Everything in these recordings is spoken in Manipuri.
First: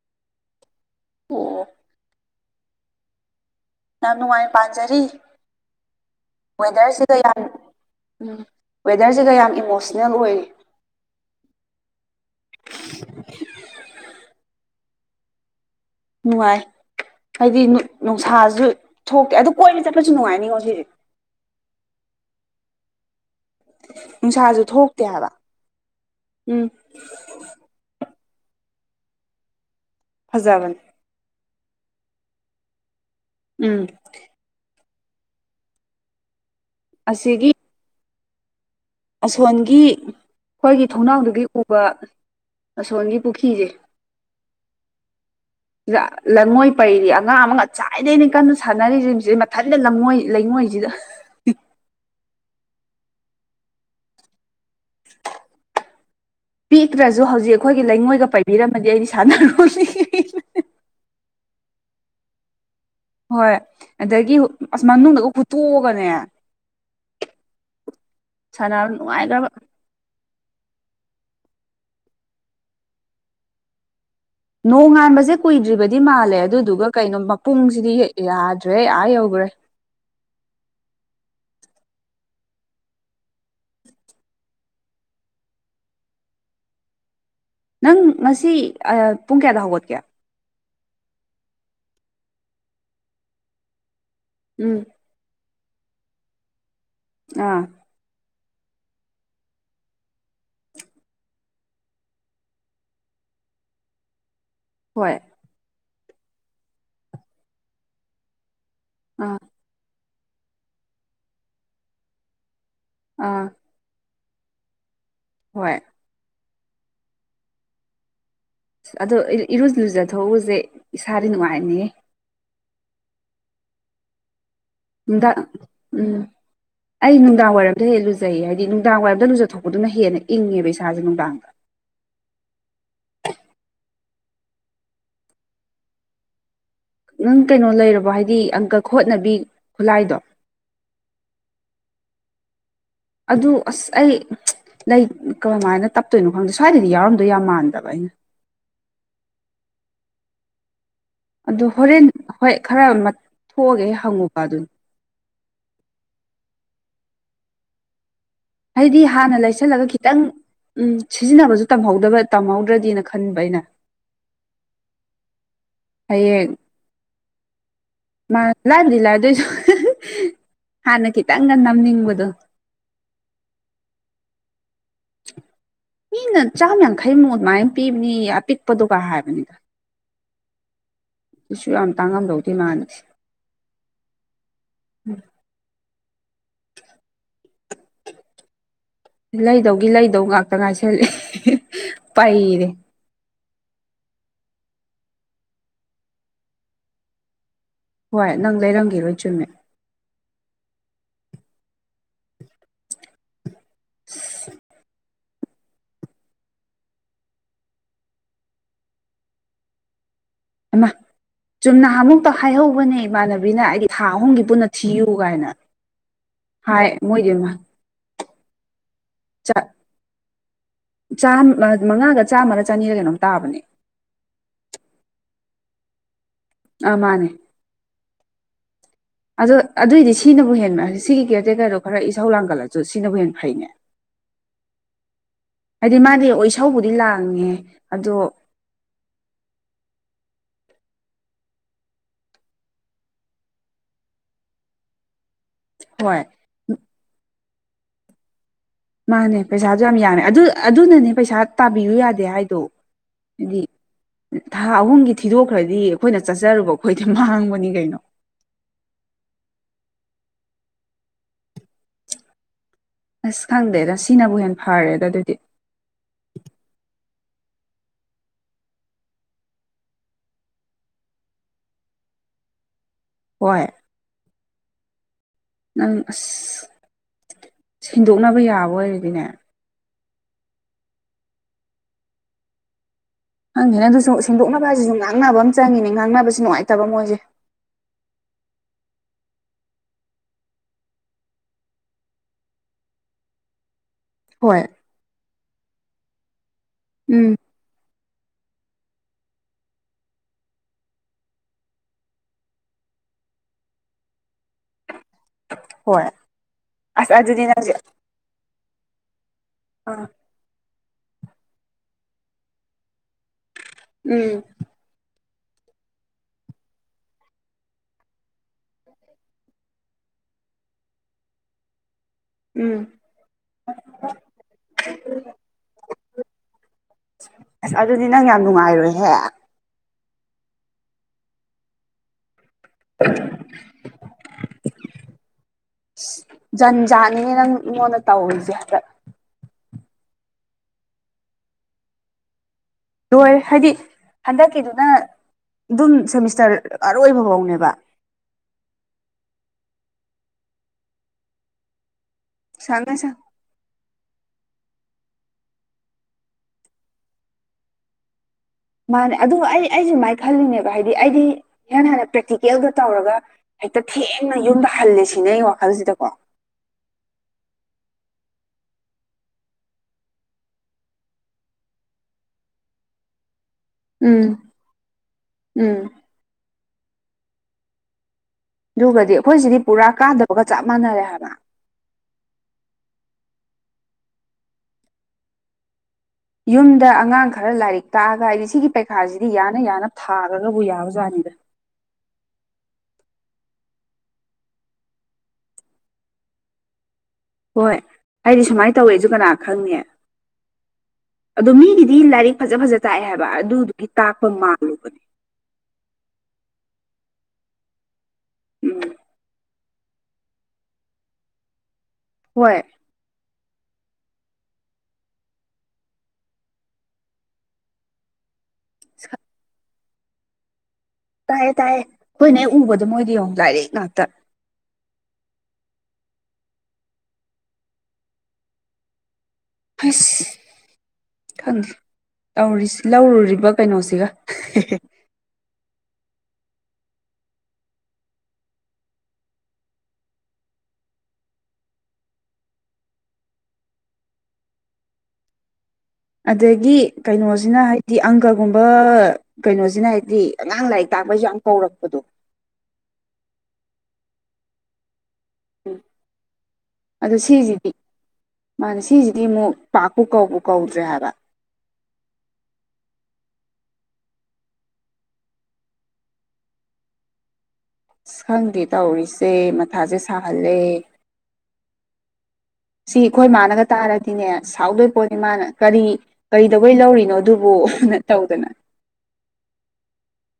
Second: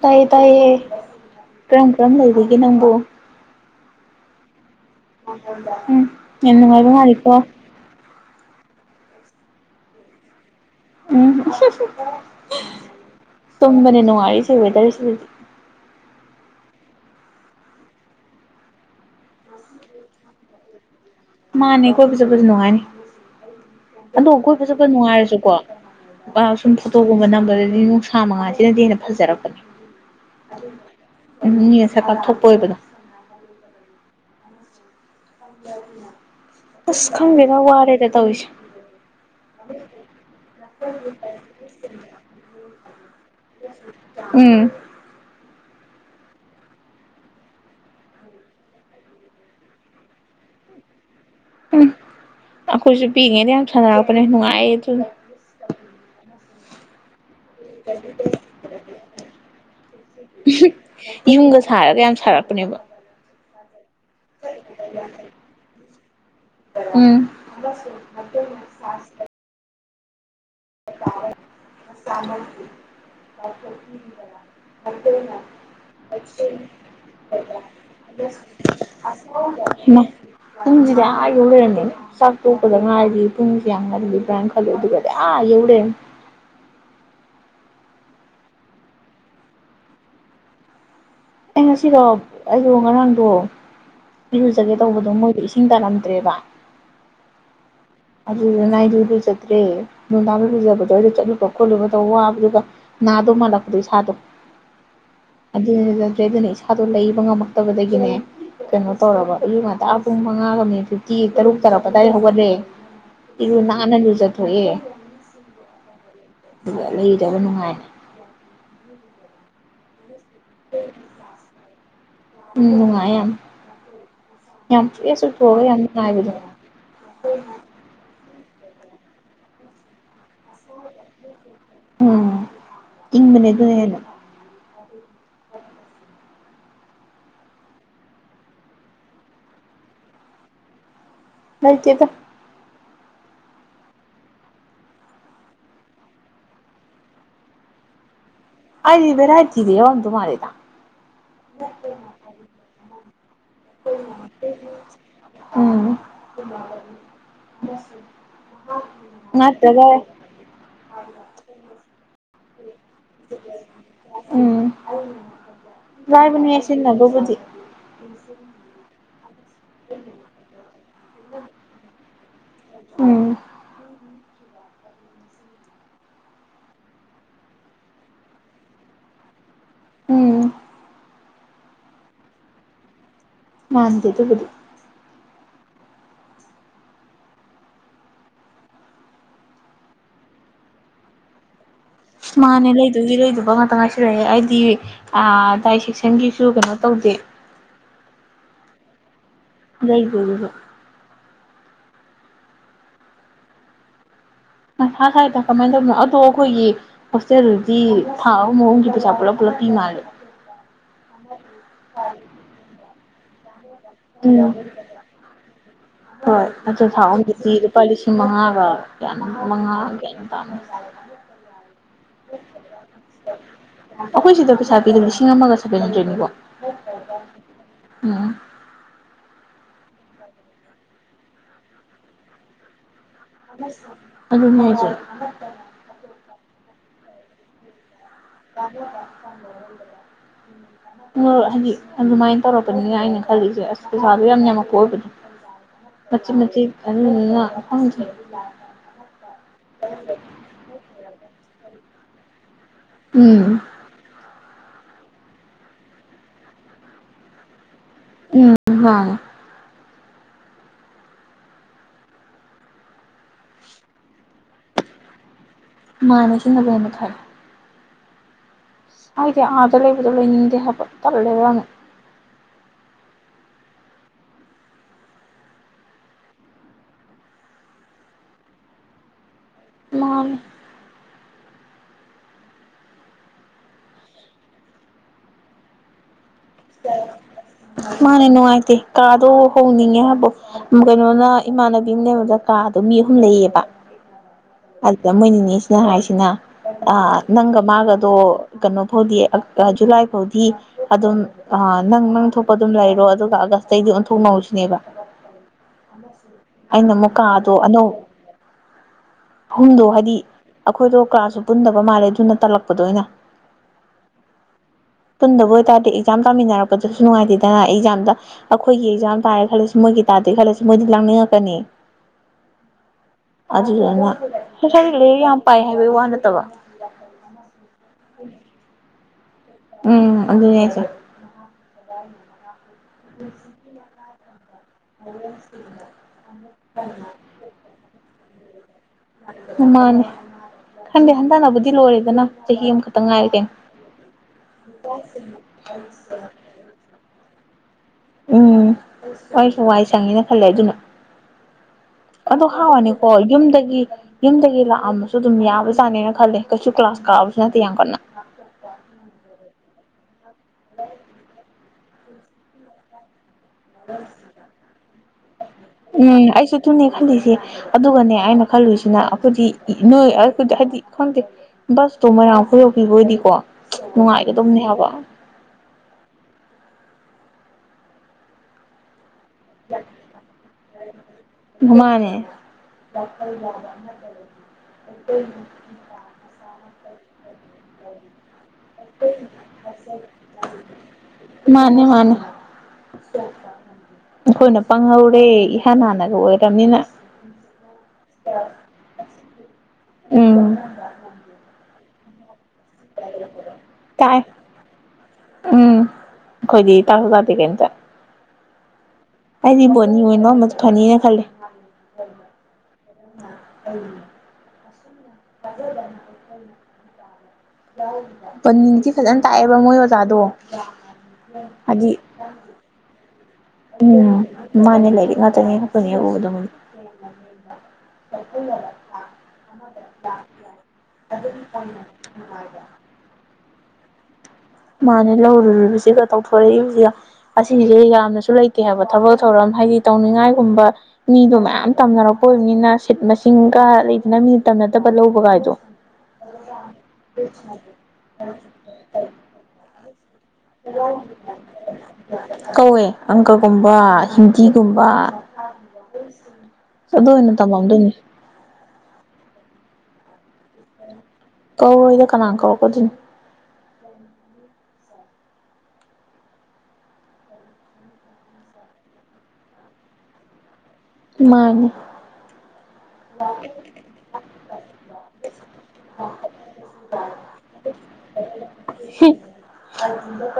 ꯇꯥꯏꯌꯦ ꯇꯥꯏꯌꯦ ꯑꯣ ꯀꯔꯝ ꯀꯔꯝ ꯂꯩꯕꯒꯦ ꯅꯪꯕꯨ ꯌꯥꯝꯅꯨꯡꯉꯥꯏ ꯄꯥꯟꯖꯥꯅꯤ ꯎꯝ ꯌꯦꯉꯥꯏ ꯃꯅꯤꯀꯣ ꯌꯥꯝ ꯎꯝ ꯋꯦꯗꯔꯁꯤꯒ ꯌꯥꯝ ꯏꯃꯣꯁꯅꯦꯜ ꯑꯣꯏꯔꯤ ꯎꯝ ꯇꯨꯝꯕꯅꯦ ꯅꯨꯡꯉꯥꯏꯔꯤꯁꯦ ꯋꯦꯗ ꯎꯝ ꯅꯨꯡꯉꯥꯏ ꯍꯥꯏꯗꯤ ꯅꯨꯡꯁꯥꯁꯨ ꯊꯣꯛꯇꯦ ꯑꯗꯨ ꯀꯣꯏꯅ ꯆꯠꯄꯁꯨ ꯅꯨꯡꯉꯥꯏꯅꯤꯉꯣ ꯍꯧꯖꯤꯛꯁꯦ ꯃꯥꯅꯦ ꯑꯩꯈꯣꯏꯕ ꯆꯠꯄꯁꯨ ꯅꯨꯡꯉꯥꯏꯅꯤ ꯑꯗꯣ ꯑꯩꯈꯣꯏ ꯅꯨꯡꯁꯥꯁꯨ ꯐꯖ ꯈ ꯊꯣꯛꯇꯦ ꯍꯥꯏꯕ ꯅꯨꯡꯉꯥꯏꯔꯁꯨꯀꯣ ꯎꯝ ꯁꯨꯝ ꯐꯣꯇꯣꯒꯨꯝꯕ ꯅꯝꯕꯗꯗꯤ ꯅꯨꯡ ꯊ ꯃꯉꯥꯁꯤꯅꯗꯤ ꯍꯦꯟꯅ ꯐꯖꯔꯛꯄꯅꯦ ꯐꯖꯕꯅꯤ ꯎꯝꯁꯦ ꯀꯥꯛꯞꯊꯣꯛꯄ ꯑꯣꯏꯕꯗ ꯎꯝ ꯑꯁ ꯑꯁꯤꯒꯤ ꯈꯪꯗꯦꯅ ꯋꯥꯔꯦꯗ ꯇꯧꯔꯤꯁꯦ ꯑꯁꯣꯟꯒꯤ ꯈ꯭ꯋꯥꯣꯏꯒꯤ ꯊꯣꯡꯅꯥꯎꯗꯨꯒꯤ ꯎꯕ ꯑꯁꯣꯟꯒꯤ ꯄꯨꯈꯤ꯭ꯁꯦ ꯎꯝ ꯂꯩꯉꯣꯏ ꯄꯩꯔꯤ ꯑꯉꯥꯡ ꯑꯃꯒ ꯆꯥꯏꯗꯩꯅ ꯀꯟꯅ ꯁꯥꯟꯅꯔꯤꯁꯦ ꯁꯤꯦ ꯃꯊꯟꯇꯉꯣꯏ ꯂꯩꯉꯣꯏꯁꯤꯗ [inaudible] ꯎꯝ ꯑꯩꯈꯣꯏꯁꯨ ꯄꯤꯉꯦꯗꯤ ꯌꯥꯝ ꯁꯥꯟꯅꯔꯛꯄꯅꯦ ꯅꯨꯡꯉꯥꯏꯌꯦ ꯑꯗꯨ ꯄꯤꯛ ꯔꯖ ꯑꯗꯨ ꯍꯧꯖꯤꯛ ꯑꯩꯈꯣꯏꯒꯤ ꯂꯩꯉꯣꯏꯒ ꯄꯥꯏꯕꯤꯔꯝꯃꯗꯤ ꯑꯩꯗꯤ ꯁꯥꯟꯅꯔꯣꯁꯤ ꯌꯨꯝꯒ ꯁꯥꯔꯒ ꯌꯥꯝ ꯁꯥꯔꯛꯄꯅꯦꯕ ꯍꯣꯏ ꯑꯗꯒꯤ ꯑꯁ ꯃꯅꯨꯡꯗꯒ ꯍꯨꯠꯇꯣꯛꯑꯒꯅꯦ ꯎꯝ ꯁꯅ ꯅꯨꯡꯉꯥꯏꯗꯕ [unintelligible] ꯅꯣꯡꯉꯥꯟꯕꯁꯦ ꯀꯨꯏꯗ꯭ꯔꯤꯕꯗꯤ ꯃꯥꯜꯂꯦ ꯑꯗꯨꯗꯨꯒ ꯀꯩꯅꯣ ꯃꯄꯨꯡꯁꯤꯗꯤ ꯌꯥꯗ꯭ꯔꯦ ꯑꯥ ꯌꯧꯈ꯭ꯔꯦ [inaudible] ꯄꯨꯡꯁꯤꯗꯤ ꯑꯥ ꯌꯧ ꯂꯩꯔꯝꯅꯤꯅꯦ ꯆꯥꯛ ꯇꯣꯛꯄꯗ ꯉꯥꯏꯗꯤ ꯄꯨꯡꯁ ꯌꯥꯝ ꯉꯜꯗꯤꯕ꯭ꯔꯥꯅ ꯈꯜꯂꯣ ꯑꯗꯨꯒꯗꯤ ꯑꯥ ꯌꯧꯔꯦ [inaudible] ꯅꯪ ꯉꯁꯤ ꯄꯨꯡ ꯀꯌꯥꯗ ꯍꯧꯒꯠꯀꯦ ꯑꯩ ꯉꯁꯤꯗꯣ ꯑꯩꯗꯣ ꯉꯔꯥꯡꯗꯣ ꯏꯤꯔꯨꯖꯒꯦ ꯎꯝ ꯇꯧꯕꯗꯣ ꯃꯣꯏꯗ ꯆꯤꯇꯅꯗꯦꯕ ꯑꯥ ꯑꯗꯨꯗꯨ ꯅꯥꯥꯏꯗꯨ ꯂꯨꯖꯗ꯭ꯔꯦ ꯅꯨꯡꯗꯥꯡ ꯂ ꯂꯨꯖꯕꯗꯣꯗ ꯆꯠꯂꯨꯕ ꯈꯣꯠꯂꯨꯕꯗ ꯋꯥꯕꯗꯨꯒ ꯁꯥꯗꯧ ꯃꯥꯜꯂꯛꯄꯗꯣ ꯏꯁꯥꯗꯣ ꯍꯣꯏ ꯖꯗ꯭ꯔꯦ ꯑꯗꯨꯅ ꯏꯁꯥꯗꯣ ꯂꯩꯕ ꯉꯝꯃꯛꯇꯕꯗꯒꯤꯅꯦ ꯀꯩꯅꯣ ꯇꯧꯔꯕ ꯑꯥ ꯑꯩꯏ ꯃꯇ ꯄꯨꯡ ꯃꯉꯥꯒ ꯃꯤꯅꯤꯠ ꯐꯤꯇꯤ ꯇꯔꯨꯛ ꯇꯥꯔꯛꯄ ꯑꯗꯨꯗꯥꯏ ꯍꯧꯒꯠꯂꯦ ꯑꯥ ꯏꯔꯨ ꯅꯥꯟꯅ ꯂꯨꯖ ꯀꯔꯤ ꯍꯣꯏ ꯑꯗꯨꯒ ꯂꯩꯗꯕ ꯅꯨꯡꯉꯥꯏꯅꯦ ꯑꯗꯣ ꯏꯔꯨꯖ ꯂꯨꯖꯊꯎꯁꯦ ꯏꯁꯥꯗꯤ ꯅꯨꯡꯉꯥꯏꯅꯤ ꯎꯝꯅꯨꯡꯉꯌꯥꯝꯌꯥꯝ ꯅꯨꯡꯗꯥꯡ ꯎꯝ ꯑꯩ ꯅꯨꯡꯗꯥꯡ ꯋꯥꯏꯔꯝꯗ ꯍꯦꯛꯂꯨ ꯖꯩ ꯍꯥꯏꯗꯤ ꯅꯨꯡꯗꯥꯡ ꯋꯥꯏꯔꯝꯗ ꯂꯨꯖꯊꯣꯛꯄꯗꯨꯅ ꯍꯦꯟꯅ ꯏꯪꯉꯦꯕ ꯏꯁꯥꯁꯦ ꯅꯨꯡꯗꯥꯡꯗ ꯎꯝ ꯏꯪ ꯃꯅꯦ ꯑꯗꯨꯅ ꯅꯪ ꯀꯩꯅꯣ ꯂꯩꯔꯕꯣ ꯍꯥꯏꯗꯤ ꯑꯪꯀ ꯈꯣꯠꯅꯕꯤ ꯈꯨꯂꯥꯏꯗꯣ ꯅꯆꯦꯗ ꯑꯗꯨ ꯑꯁ ꯑꯩ ꯂꯩ ꯀꯃꯝꯃꯥꯏꯅ ꯇꯞꯇꯣꯏꯅꯣ ꯈꯪꯗꯦ ꯁ꯭ꯋꯥꯏꯗꯗꯤ ꯌꯥꯎꯔꯝꯗꯣꯏ ꯌꯥꯝ ꯃꯥꯟꯗꯕ ꯑꯩ [inaudible] ꯑꯗꯤꯕꯦꯔ ꯍꯥꯏꯗꯤꯗ ꯑꯣ ꯑꯗꯨ ꯃꯥꯔꯤꯗ ꯑꯗꯨ ꯍꯣꯔꯦꯟ ꯍꯣꯏ ꯈꯔ ꯊꯣꯛꯑꯒꯦ ꯍꯪꯉꯨꯀ ꯑꯗꯨꯅꯤ ꯎꯝ ꯍꯥꯏꯗꯤ ꯍꯥꯟꯅ ꯂꯩꯁꯜꯂꯒ ꯅꯠꯇ꯭ꯔꯒ ꯈꯤꯇꯪ ꯎ ꯁꯤꯖꯤꯟꯅꯕꯁꯨ ꯇꯝꯍꯧꯗꯕ ꯇꯝꯍꯧꯗ꯭ꯔꯗꯤꯅ ꯈꯟꯕ ꯑꯩꯅ ꯎꯝ ꯍꯌꯦ ꯂꯥꯏꯕꯅꯦ ꯁꯤꯖꯤꯟꯅꯕꯕꯨꯗꯤ ꯃꯥ ꯂꯗꯔꯤ ꯂ [inaudible] ꯍꯥꯟꯅ ꯀꯤ ꯇꯪ ꯅꯝ ꯏꯤꯡꯕꯣ ꯎꯝ ꯃꯤꯅ ꯆꯥꯝꯃ ꯌꯥꯡꯈꯩꯃꯨꯛ ꯑꯗꯨꯃꯥꯏꯅ ꯄꯤꯕꯅꯤ ꯑꯄꯤꯛꯄꯗꯨꯒ ꯍꯥꯏꯕꯅꯤꯗ ꯎꯝ ꯑꯗꯨꯁꯨ ꯌꯥꯝ ꯇꯥꯡꯉꯝꯗꯧꯗꯣꯏ ꯃꯥꯟꯅꯁꯤꯦ ꯋꯥꯥꯟꯗꯦ ꯑꯗꯨꯕꯨꯗꯤ ꯎꯝ ꯂꯩꯗꯧꯒꯤ ꯂꯩꯗꯧ ꯉꯥꯛꯇ ꯉꯥꯏꯁꯜꯂꯤ ꯃꯥꯅꯦ ꯂꯩꯗꯣꯏꯒꯤ ꯂꯩꯣꯏꯗꯕ ꯉꯥꯛꯇ ꯉꯥꯏꯁꯤꯔꯛꯑꯦ ꯑꯩ ꯗꯥꯏ ꯁꯦꯛꯁꯟꯒꯤꯁꯨ ꯀꯩꯅꯣ ꯇꯧꯗꯦ ꯍꯣꯏ ꯅꯪ ꯂꯩꯔꯝꯒꯦꯔꯣꯏ ꯆꯨꯝꯃꯦ ꯂꯩꯏ ꯀꯗ [unintelligible] ꯊꯥ ꯁꯥꯏꯗ ꯀꯃꯥꯏꯅ ꯇꯧꯕꯅꯣ ꯑꯗꯣ ꯑꯩꯈꯣꯏꯒꯤ ꯍꯣꯁꯇꯦꯜꯗꯨꯗꯤ ꯊꯥ ꯑꯍꯨꯝ ꯑꯍꯨꯝꯁꯤ ꯄꯩꯁꯥ ꯄꯨꯂꯞ ꯄꯨ ꯇꯤ ꯃꯥꯦ ꯑꯃ ꯆꯨꯝꯅ ꯑꯃꯨꯛꯇ ꯍꯥꯏꯍꯧꯕꯅꯦ ꯏꯃꯥꯟꯅꯕꯤꯅ ꯍꯥꯏꯗꯤ ꯊꯥ ꯑꯍꯨꯝꯒꯤ ꯎꯝ ꯄꯨꯟꯅ ꯊꯤꯌꯨ ꯀꯥꯏꯅ ꯍꯣꯏ ꯑꯗ ꯍꯥꯏ ꯊꯥꯛ ꯃꯣꯏꯗꯤ ꯑꯗꯤ ꯂꯨꯄꯥ ꯂꯤꯁꯤꯡ ꯃꯉꯥꯒ ꯀꯌꯥꯅꯣ ꯃꯉꯥ ꯀꯌꯥꯅ ꯇꯥꯝꯃꯤ ꯆꯥꯝ ꯑꯩꯈꯣꯏ ꯁꯤꯗ ꯄꯩꯁꯥꯕꯤꯤꯗ ꯂꯤꯁꯤꯡ ꯑꯃꯒ ꯣ ꯑꯥ ꯃꯥꯅꯦ ꯎꯝ ꯑꯗꯣ ꯑꯗꯨꯑꯣꯏꯗꯤ ꯁꯤꯅꯕꯨ ꯍꯦꯟꯕ ꯁꯤꯒꯤ ꯀꯦꯇꯦꯒꯔꯤꯗꯣ ꯈꯔ ꯏꯁꯧ ꯂꯥꯡꯒꯠꯂꯁꯨ ꯁꯤ ꯐꯩꯅꯦ ꯑꯗꯨꯅꯦ ꯍꯥꯏꯁꯦ ꯍꯥꯏꯗꯤ ꯃꯥ ꯑꯆꯧꯕꯗꯤ ꯂꯥꯡꯉꯦ ꯑꯗꯣ ꯇꯕ ꯇꯥꯛ ꯍꯣꯏ ꯍꯧꯖꯤꯛ ꯑꯗꯨꯃꯥꯏꯅ ꯇꯧꯔꯛꯄꯅꯤ ꯍꯥꯏꯅ ꯈꯜꯂꯤꯁꯦ ꯑꯁ ꯄꯩꯁꯥꯗꯣ ꯌꯥꯝ ꯌꯥꯝꯃꯛꯄ ꯑꯣꯏꯕꯗꯣ ꯍꯣꯏ ꯃꯆꯤ ꯃꯆ ꯀ ꯀ ꯃꯥꯅꯦ ꯄꯩꯁꯥꯁꯨ ꯌꯥꯝ ꯌꯥꯝꯃꯦ ꯑꯗꯨ ꯑꯗꯨꯅꯅꯦ ꯄꯩꯁꯥ ꯇꯥꯕꯤꯌꯨ ꯌꯥꯗꯦ ꯍꯥꯏꯗꯣ ꯍꯥꯏꯗꯤ ꯎꯝ ꯊꯥ ꯑꯍꯨꯝꯒꯤ ꯊꯤꯗꯣꯛꯈ꯭ꯔꯗꯤ ꯑꯩꯈꯣꯏꯅ ꯆꯠꯆꯔꯨꯕ ꯑꯩꯈꯣꯏꯗꯤ ꯃꯥꯡꯕꯅꯤ ꯀꯩꯅꯣ ꯎꯝ ꯋꯥ ꯑꯁ ꯈꯪꯗꯦꯗ ꯁꯤꯅꯕꯨ ꯍꯦꯟꯅ ꯐꯔꯦ ꯑꯗꯣ ꯑꯗꯨꯗꯤ ꯃꯅꯁꯤ ꯅꯕꯅ ꯈꯔꯦ ꯍꯥꯏꯗꯤ ꯑꯗꯂꯕꯨꯗꯂ ꯏꯅꯤꯗꯦꯍ ꯇꯂꯔꯅ ꯍꯣꯏ ꯅꯪ ꯑꯁ ꯁꯤꯦꯡꯗꯣꯛꯅꯕ ꯌꯥꯕ ꯑꯣꯏꯔꯗꯤꯅꯦ ꯃꯥꯥꯡ ꯍꯪꯉꯦꯅꯦ ꯑꯗꯨꯁꯨ ꯁꯦꯡꯗꯣꯛꯅꯕ ꯍꯥꯏꯁꯤꯁꯨ ꯉꯥꯡꯅꯕ ꯑꯃ ꯆꯪꯉꯤꯅꯦ ꯉꯥꯡꯅꯕꯁꯤ ꯅꯨꯡꯉꯥꯏꯇꯕ ꯃꯣꯏꯁꯦ ꯃꯥꯅꯦ ꯅꯨꯡꯉꯥꯏꯇꯦ ꯀꯥꯗꯣ ꯍꯣꯡꯅꯤꯡꯉꯦ ꯍꯥꯏꯕꯣ ꯀꯩꯅꯣꯅ ꯏꯃꯥꯟꯅꯕꯤ ꯑꯃꯅꯦꯕꯗ ꯀꯥꯗꯨ ꯃꯤ ꯑꯍꯨꯝ ꯂꯩꯌꯦꯕ ꯍꯣꯏ ꯑꯗꯨꯗ ꯃꯣꯏ ꯅꯤꯅꯤꯁꯤꯅ ꯍꯥꯏꯁꯤꯅ ꯑ ꯎꯝ ꯅꯪꯒ ꯃꯥꯒ ꯑꯗꯣ ꯀꯩꯅꯣ ꯐꯥꯎꯗꯤ ꯖꯨꯂꯥꯏ ꯐꯥꯎꯗꯤ ꯑꯗꯨꯝ ꯅꯪ ꯅꯪ ꯊꯣꯛ ꯄ ꯑꯗꯨꯝ ꯂꯩꯔꯣ ꯑꯗꯨꯒ ꯑꯥꯒꯁꯇꯇꯩꯒꯤꯗꯤ ꯑꯣꯟꯊꯣꯛꯅꯧꯁꯤꯅꯦꯕ ꯍꯣꯏ ꯑꯩꯅ ꯑꯁ ꯑꯗꯨꯗꯤ ꯑꯃꯨꯛꯀꯥꯗꯣ ꯅꯪꯁꯦ ꯑꯅꯧ ꯑꯍꯨꯝꯗꯣ ꯑꯥ ꯍꯥꯏꯗꯤ ꯑꯩꯈꯣꯏꯗꯣ ꯀ꯭ꯂꯥꯁꯁꯨ ꯄꯨꯟꯗꯕ ꯃꯥꯜꯂꯦ ꯑꯗꯨꯅ ꯇꯜꯂꯛꯄꯗꯣ ꯑꯣꯏꯅ ꯎꯝ ꯄꯨꯟꯗꯕ ꯑꯣꯏꯕꯇꯥꯔꯗꯤ ꯑꯦꯛꯥꯝ ꯇꯃꯤꯟꯅꯔꯛꯄꯗꯁꯨ ꯅꯨꯡꯉꯥꯏꯇꯦ ꯠꯇꯅ ꯑꯦꯛꯖꯥꯝꯗ ꯑꯩꯈꯣꯏꯒꯤ ꯑꯦꯛꯖꯥꯝ ꯇꯥꯔꯦ ꯈꯜꯂꯁꯨ ꯃꯣꯏꯒꯤ ꯇꯥꯗꯦ ꯈꯜꯂꯁꯨ ꯃꯣꯏꯗꯤ ꯂꯥꯡꯅꯤꯡꯉꯛꯀꯅꯤ ꯎꯝ ꯑꯖꯤ ꯍ ꯁꯗꯤ ꯂꯩꯦ ꯌꯥꯝ ꯄ ꯍꯥꯏꯕ ꯋꯥ ꯋꯥꯅ ꯇꯕ ꯑꯁ ꯑꯗꯨꯗꯤ ꯅꯪ ꯌꯥꯝ ꯅꯨꯡꯉꯥꯏꯔꯣꯏꯍꯦ ꯎꯝ ꯑꯗꯨ ꯆ ꯆꯣ ꯖꯟꯖꯥꯠꯅꯤ ꯅꯪ ꯑꯩꯉꯣꯟꯗ ꯇꯧꯔꯤꯁꯦ ꯍꯐꯠ ꯃꯥꯅꯦ ꯈꯟꯗꯦ ꯍꯟꯊꯅꯕꯨꯗꯤ ꯂꯣꯏꯔꯦꯗꯅ ꯆꯍꯤ ꯑꯃꯈꯛꯇꯪ ꯂꯣꯏꯔꯦ ꯉꯥꯏꯒꯦ ꯍꯥꯏꯗꯤ ꯍꯟꯗꯛꯀꯤꯗꯨꯅ ꯑꯗꯨꯝ ꯁꯦꯃꯤꯁꯇꯔ ꯑꯔꯣꯏꯕ ꯐꯧꯅꯦꯕ ꯎꯝ ꯍꯣꯏꯁꯨ ꯋꯥꯏ ꯁꯪꯉꯦꯅ ꯈꯜꯂꯦ ꯑꯗꯨꯅ ꯑꯗꯨꯣ ꯁꯪꯉꯦ ꯍꯥꯎꯋꯥꯅꯤꯀꯣ ꯁꯪ ꯌꯨꯝꯗꯒꯤ ꯌꯨꯝꯗꯒꯤ ꯂ ꯑꯃꯁꯨ ꯑꯗꯨꯝ ꯌꯥꯕꯖꯥꯠꯅꯤꯅ ꯈꯜꯂꯦ ꯀꯩꯁꯨ ꯀ꯭ꯂꯥꯁ ꯀꯥꯕꯁꯨ ꯅꯠꯇꯦ ꯌꯥꯝ ꯀꯟꯅ ꯃꯥꯅꯦ ꯑꯗꯨ ꯑꯩ ꯑꯩꯁꯨꯃꯥꯏꯅ ꯈꯜꯂꯤꯅꯦꯕ ꯍꯥꯏꯗꯤ ꯑꯩꯗꯤ ꯏꯍꯥꯟ ꯍꯥꯟꯅ ꯄ꯭ꯔꯦꯛꯇꯤꯀꯦꯜꯒ ꯇꯧꯔꯒ ꯍꯦꯛꯇ ꯊꯦꯡꯅ ꯌꯨꯝꯗ ꯍꯜꯂꯦ ꯁꯤꯅꯦ ꯑꯩꯉꯣ ꯎꯝ ꯑꯩꯁꯨ ꯇꯨꯅꯦ ꯈꯜꯂꯤꯁꯦ ꯑꯗꯨꯒꯅꯦ ꯑꯩꯅ ꯥ ꯈꯜꯂꯨꯁꯤꯅ ꯑꯩꯈꯣꯏꯗꯤ ꯅꯣꯏ ꯑꯩꯣꯏꯗꯤ ꯍꯥꯏꯗꯤ ꯈꯪꯗꯦ ꯕꯁꯇꯣ ꯃꯌꯥꯝ ꯈꯨꯗꯣꯛꯄꯤꯕ ꯑꯣꯏꯗꯤꯀꯣ ꯎꯝ ꯅꯨꯡꯉꯥꯏꯒꯗꯕꯅꯦ ꯍꯥꯏꯕ ꯎꯝ ꯑꯗꯨꯒꯗꯤ ꯑꯩꯈꯣꯏꯁꯤꯗꯤ ꯄꯨꯔꯥ ꯀꯥꯗꯕꯒ ꯆꯞ ꯃꯥꯟꯅꯔꯦ ꯍꯥꯏꯕ ꯃꯥꯅꯦ [inaudible] ꯌꯨꯝꯗ ꯑꯉꯥꯡ ꯈꯔ ꯂꯥꯏꯔꯤꯛ ꯇꯥꯛꯑꯒ ꯍꯥꯏꯗꯤ ꯁꯤꯒꯤ ꯄꯩꯈꯥꯁꯤꯗꯤ ꯌꯥꯅ ꯌꯥꯅ ꯊꯥꯔꯒꯕꯨ ꯌꯥꯕ ꯖꯥꯠꯅꯤꯗ ꯃꯥꯅꯦ ꯃꯥꯅꯦ ꯑꯩꯈꯣꯏꯅ ꯄꯪꯍꯧꯔꯦ ꯏꯍꯥꯟ ꯍꯥꯟꯅꯒ ꯑꯣꯏꯔꯕꯝꯅꯤꯅ ꯍꯣꯏ ꯍꯥꯏꯗꯤ ꯁꯨꯃꯥꯏꯅ ꯇꯧꯋꯦꯁꯨ ꯀꯅꯥ ꯈꯪꯅꯤ ꯎꯝ ꯑꯗ ꯃꯤꯒꯤ ꯗꯤ ꯂꯥꯏꯔꯤꯛ ꯐꯖ ꯐꯖ ꯇꯥꯛꯑꯦ ꯍꯥꯏꯕ ꯑꯗꯨꯗꯨꯒꯤ ꯇꯥꯏ ꯇꯥꯛꯄ ꯃꯥꯜꯂꯨꯕꯅꯦ ꯎꯝ ꯑꯩꯈꯣꯏꯗꯤ ꯇꯥꯔ ꯇꯗꯦ ꯀꯇ ꯎꯝ ꯍꯥꯏꯗꯤꯕꯣꯅꯤꯅꯣꯃꯗꯨ ꯐꯅꯤꯅ ꯈꯜꯂꯦ ꯍꯣꯏ ꯑ ꯎꯝ ꯀꯖ ꯂ ꯄꯅꯤꯗꯤ ꯐꯖꯅ ꯇꯥꯛꯑꯦꯕ ꯃꯣꯏ ꯑꯣꯖꯥꯗꯣ ꯇꯥꯏꯌꯦ ꯇꯥꯏꯌꯦ ꯍꯥꯏꯗꯤ ꯈꯣꯏ ꯅ ꯎꯕꯗꯣ ꯃꯣꯏꯗꯤ ꯌꯦꯡꯉꯣ ꯎꯝ ꯃꯥꯅꯦ ꯂꯩꯔꯤꯛ ꯉ ꯇꯅꯤ ꯀꯅꯤ ꯍꯧꯗ ꯑꯁ ꯈꯪꯗꯦ ꯂꯧꯔꯨꯔꯤꯕ ꯀꯩꯅꯣꯁꯤꯒ ꯃꯥꯅꯦ ꯂꯧꯔꯨꯔꯤꯕꯕꯁꯤꯒ ꯇꯧꯊꯣꯔꯛꯏꯕꯁꯤꯒ ꯑꯁꯤꯁꯦ ꯌꯥꯝꯅꯁꯨ ꯂꯩꯇꯦ ꯍꯥꯏꯕ ꯊꯕꯛ ꯊꯧꯔꯝ ꯍꯥꯏꯗꯤ ꯇꯧꯅꯤꯡꯉꯥꯏꯒꯨꯝꯕ ꯃꯤꯗꯣ ꯃꯌꯥꯝ ꯇꯝꯅꯔꯛꯄ ꯑꯣꯏꯅꯤ ꯅꯁꯤꯠ ꯃꯁꯤꯡꯒ ꯂꯩꯗꯅ ꯅꯃꯤ ꯇꯝꯅꯗꯕ ꯂꯧꯕꯒꯥꯏꯗꯣ ꯑꯗꯒꯤ ꯀꯩꯅꯣꯁꯤꯅ ꯍꯥꯏꯗꯤ ꯑꯪꯀꯒꯨꯝꯕ ꯀꯩꯅꯣꯁꯤꯅ ꯍꯥꯏꯗꯤ ꯑꯉꯥꯡ ꯂꯥꯏꯔꯤꯛ ꯇꯥꯛꯄꯁꯨ ꯌꯥꯝ ꯀꯧꯔꯛꯄꯗꯣ ꯀꯧꯋꯦ ꯑꯪꯀꯀꯨꯝꯕ ꯍꯤꯟꯗꯤꯒꯨꯝꯕ ꯑꯗꯣ ꯑꯣꯏꯅ ꯇꯃꯥꯝꯗꯧꯅꯦ ꯃꯥꯅꯦ ꯁꯤꯁꯤꯗꯤ ꯑꯃꯨꯛ ꯄꯥꯛꯄꯨ ꯀꯕꯨ ꯀꯧꯗ꯭ꯔꯦ ꯍꯥꯏꯕ ꯀꯧꯔꯣꯏꯗ ꯀꯅꯥ ꯀꯧꯂꯛꯀꯗꯨꯏꯅꯣ ꯁ ꯈꯪꯗꯦ ꯇꯧꯔꯤꯁꯦ ꯃꯊꯥꯁꯦ ꯁꯥꯍꯜꯂꯦ ꯃꯥꯅꯦ [inaudible] ꯁꯤ ꯑꯩꯈꯣꯏ ꯃꯥꯅꯒ ꯇꯥꯔꯗꯤ ꯁꯥꯎꯗꯣꯏ ꯄꯣꯠꯅꯤ ꯃꯥꯅ ꯀꯔꯤ ꯀꯔꯤꯗꯧꯕꯩ ꯂꯧꯔꯤꯅꯣ ꯑꯗꯨꯕꯨ ꯅ ꯇꯧꯗꯅ [inaudible]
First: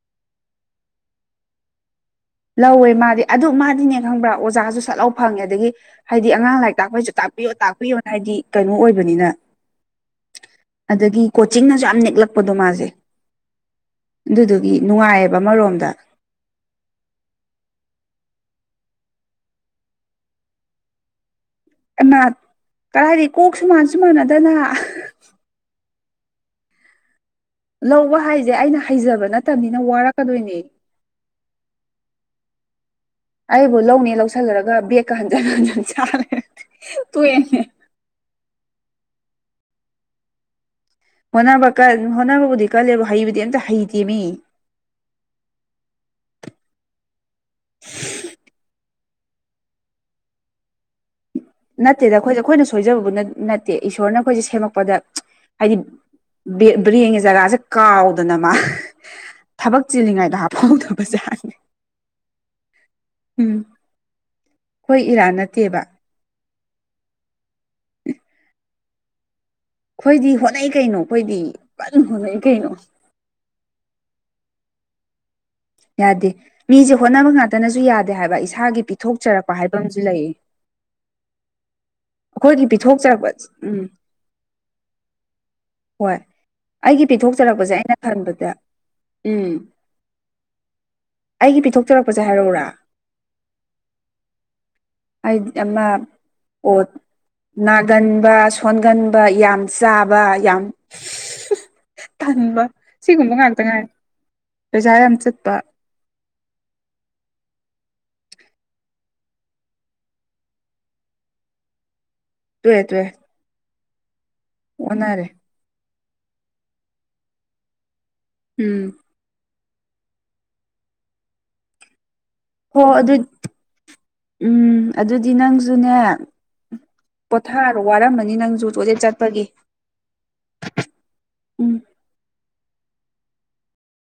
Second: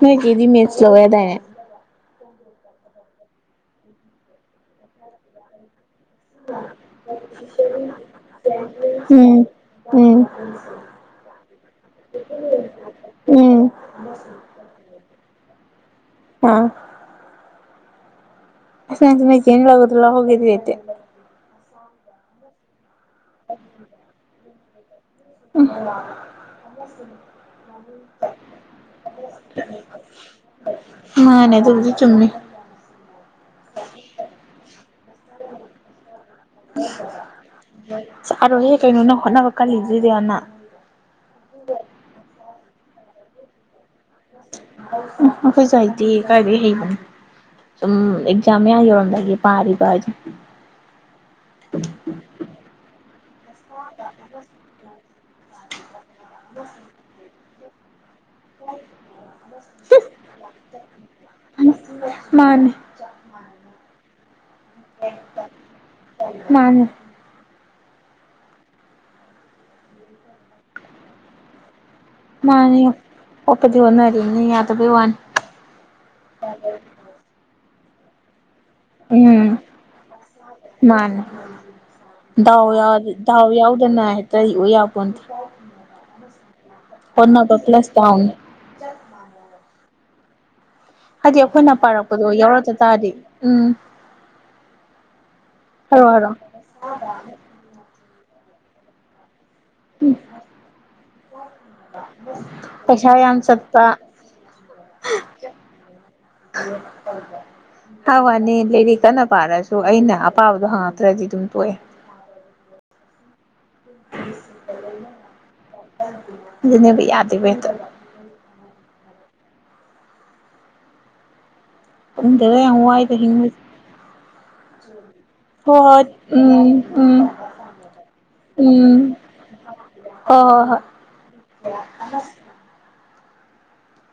ꯍꯣꯏꯒꯤꯗꯤ ꯃꯦꯠꯁ ꯂꯧꯋ ꯌꯥ ꯇꯅꯦ ꯂꯧꯋꯦ ꯃꯥꯗꯤ ꯑꯗꯨ ꯃꯥꯗꯤꯅꯦ ꯈꯪꯕ꯭ꯔꯥ ꯑꯣꯖꯥꯁꯨ ꯁꯠꯂꯥꯎ ꯐꯪꯉꯦ ꯑꯗꯒꯤ ꯍꯥꯏꯗꯤ ꯑꯉꯥꯡ ꯂꯥꯏꯔꯤꯛ ꯇꯥꯛꯄꯩꯁꯨ ꯇꯥꯛꯄꯤꯌꯣ ꯇꯥꯛꯄꯤꯌꯣꯅ ꯍꯥꯏꯗꯤ ꯀꯩꯅꯣ ꯑꯣꯏꯕꯅꯤꯅ ꯎꯝ ꯎꯝ ꯑꯗꯒꯤ ꯀꯣꯆꯤꯡꯅꯁꯨ ꯌꯥꯝ ꯅꯦꯛꯂꯛꯄꯗꯣ ꯃꯥꯁꯦ ꯎꯝ ꯑꯗꯨꯗꯨꯒꯤ ꯅꯨꯡꯉꯥꯏꯑꯕ ꯑꯃꯔꯣꯝꯗ ꯑꯥ ꯅꯣꯏ ꯆꯦꯅ ꯂꯥꯎꯕꯗꯣ ꯂꯥꯎꯒꯦꯗꯤ ꯂꯩꯇꯦ ꯑꯩꯃ ꯀꯗꯥꯏꯗꯤ ꯀꯣꯛꯁꯨ ꯃꯥꯟꯁꯨ ꯃꯥꯟꯅꯗꯅ ꯎ ꯂꯧꯕ ꯍꯥꯏꯁꯦ ꯑꯩꯅ ꯍꯩꯖꯕ ꯅꯠꯇꯕꯅꯤꯅ ꯋꯥꯔꯛꯀꯗꯣꯏꯅꯦ ꯃꯥꯅꯦ ꯑꯗꯨꯗꯤ ꯆꯨꯝꯃꯤ ꯑꯩꯕꯨ ꯂꯧꯅꯦ ꯂꯧꯁꯤꯜꯂꯨꯔꯒ ꯕꯦꯒꯀ ꯍꯟꯖꯤꯟ ꯍꯟꯖꯤꯟ ꯁꯥꯔꯦ ꯆꯥꯔꯣꯍꯦ ꯀꯩꯅꯣ ꯅꯪ ꯍꯣꯠꯅꯕ ꯀꯜꯂꯤꯗ꯭ꯔꯤꯗꯤ ꯑꯗꯨꯛ ꯌꯥꯝꯅ ꯍꯣꯠꯅꯥꯕ ꯀꯟ ꯍꯅꯥꯕꯕꯨꯗꯤ ꯀꯜꯂꯦꯕꯨ ꯍꯩꯕꯗꯤ ꯑꯃꯇ ꯍꯩ ꯎꯝ ꯑꯩꯈꯣꯏ ꯁꯥꯏꯗꯤ ꯀꯥꯏꯗ ꯍꯩꯕꯅꯣ ꯁꯨꯝ ꯑꯦꯛꯖꯥꯝ ꯃꯌꯥ ꯌꯧꯔꯝꯗ ꯄꯥꯔꯤꯕ ꯗꯨꯅꯤ ꯅꯠꯇꯦꯗ ꯑꯩꯈꯣꯏꯁꯦ ꯑꯩꯈꯣꯏꯅ ꯁꯣꯏꯖꯕꯕꯨ ꯅꯠꯇꯦ ꯏꯁꯣꯔꯅ ꯑꯩꯈꯣꯏꯁꯦ ꯁꯦꯝꯃꯛꯄꯗ ꯍꯥꯏꯗꯤ ꯕ꯭ꯔꯦꯡꯒꯤ ꯖꯒꯥꯁꯦ ꯀꯥꯎꯗꯅ ꯃꯥ ꯊꯕꯛ ꯆꯤꯜꯂꯤꯉꯥꯏꯗ ꯍꯥꯞꯄꯧꯗꯕꯖꯥꯠꯅꯦ ꯃꯥꯅꯦ ꯎꯝ ꯍꯣꯏ ꯏꯔꯥꯟ ꯅꯠꯇꯦꯕ ꯃꯥꯟꯅꯦ [unintelligible] ꯑꯩꯈꯣꯏꯗꯤ ꯍꯣꯠꯅꯩ ꯀꯩꯅꯣ ꯑꯩꯈꯣꯏꯗꯤ ꯀꯟꯅ ꯍꯣꯠꯅꯩ ꯀꯩꯅꯣ ꯃꯥꯅꯤ ꯍꯣꯠꯄꯗꯤ ꯍꯣꯠꯅꯔꯤꯅꯤ ꯌꯥꯗꯕꯒꯤ ꯋꯥꯅꯤ ꯌꯥꯗꯦ ꯃꯤꯁꯦ ꯍꯣꯠꯅꯕ ꯉꯥꯛꯇꯅꯁꯨ ꯌꯥꯗꯦ ꯍꯥꯏꯕ ꯏꯁꯥꯒꯤ ꯎꯝ ꯄꯤꯊꯣꯛꯆꯔꯛꯄ ꯍꯥꯏꯕ ꯑꯃꯁꯨ ꯂꯩ ꯃꯥꯅꯦ ꯗꯥꯎ ꯌꯥꯎꯗ ꯗꯥꯎ ꯌꯥꯎꯗꯅ ꯍꯦꯛꯇ ꯑꯣꯏ ꯌꯄꯣꯠꯇꯦ ꯍꯣꯏ ꯑꯩꯒꯤ ꯄꯤꯊꯣꯛꯆꯔꯛꯄꯁꯦ ꯑꯩꯅ ꯈꯟꯕꯗ ꯎꯝ ꯍꯥꯏꯗꯤ ꯑꯩꯒꯤ ꯑꯩꯈꯣꯏꯅ ꯄꯤꯊꯣꯛꯆꯔꯛꯄꯁꯦ ꯄꯥꯔꯛꯄꯗꯣ ꯍꯥꯏꯔꯛꯎꯔꯥ ꯌꯥꯎꯔꯛꯇ ꯇꯥꯔꯗꯤ ꯎꯝ ꯑꯩꯗꯤ ꯑꯃ ꯍꯥꯏꯔꯣ ꯍꯥꯏꯔꯣ ꯑꯣ ꯇꯟꯕ ꯁꯣꯟꯒꯟꯕ ꯌꯥꯝ ꯆꯥꯕ ꯌꯥꯝ ꯇꯟꯕ ꯄꯩꯁꯥ ꯁꯤꯒꯨꯝꯕ ꯌꯥꯝ ꯉꯥꯛꯇ ꯉꯥꯏ ꯄꯩꯁꯥ ꯌꯥꯝ ꯆꯠ ꯎ ꯍ ꯋꯥꯅꯤ ꯂꯩꯗꯤ ꯀꯟꯅ ꯄꯥꯔꯁꯨ ꯑꯩꯅ ꯑꯄꯥꯕꯗꯣ ꯍꯪꯉꯛꯇ꯭ꯔꯗꯤ ꯑꯗꯨꯝ ꯇꯣꯛꯑꯦ ꯇꯨꯋꯦ ꯇꯨꯋꯦ ꯑꯣꯟꯅꯔꯦ ꯑꯗꯨꯅꯤ ꯌꯥꯗꯕꯠꯇ ꯎꯝ ꯎꯗꯗꯦ ꯍꯣ ꯑꯗꯨ ꯍꯥꯏꯇ ꯍꯤꯡ ꯎꯝ ꯑꯗꯨꯗꯤ ꯅꯪꯁꯨꯅꯦ ꯎꯝ ꯎꯝ ꯄꯣꯊꯥꯔꯣ ꯋꯥꯔꯝꯃꯅꯤ ꯅꯪꯁꯨꯣ ꯆꯠꯄꯒꯦ ꯍ ꯍꯣꯏ ꯍꯣꯏ ꯎꯝ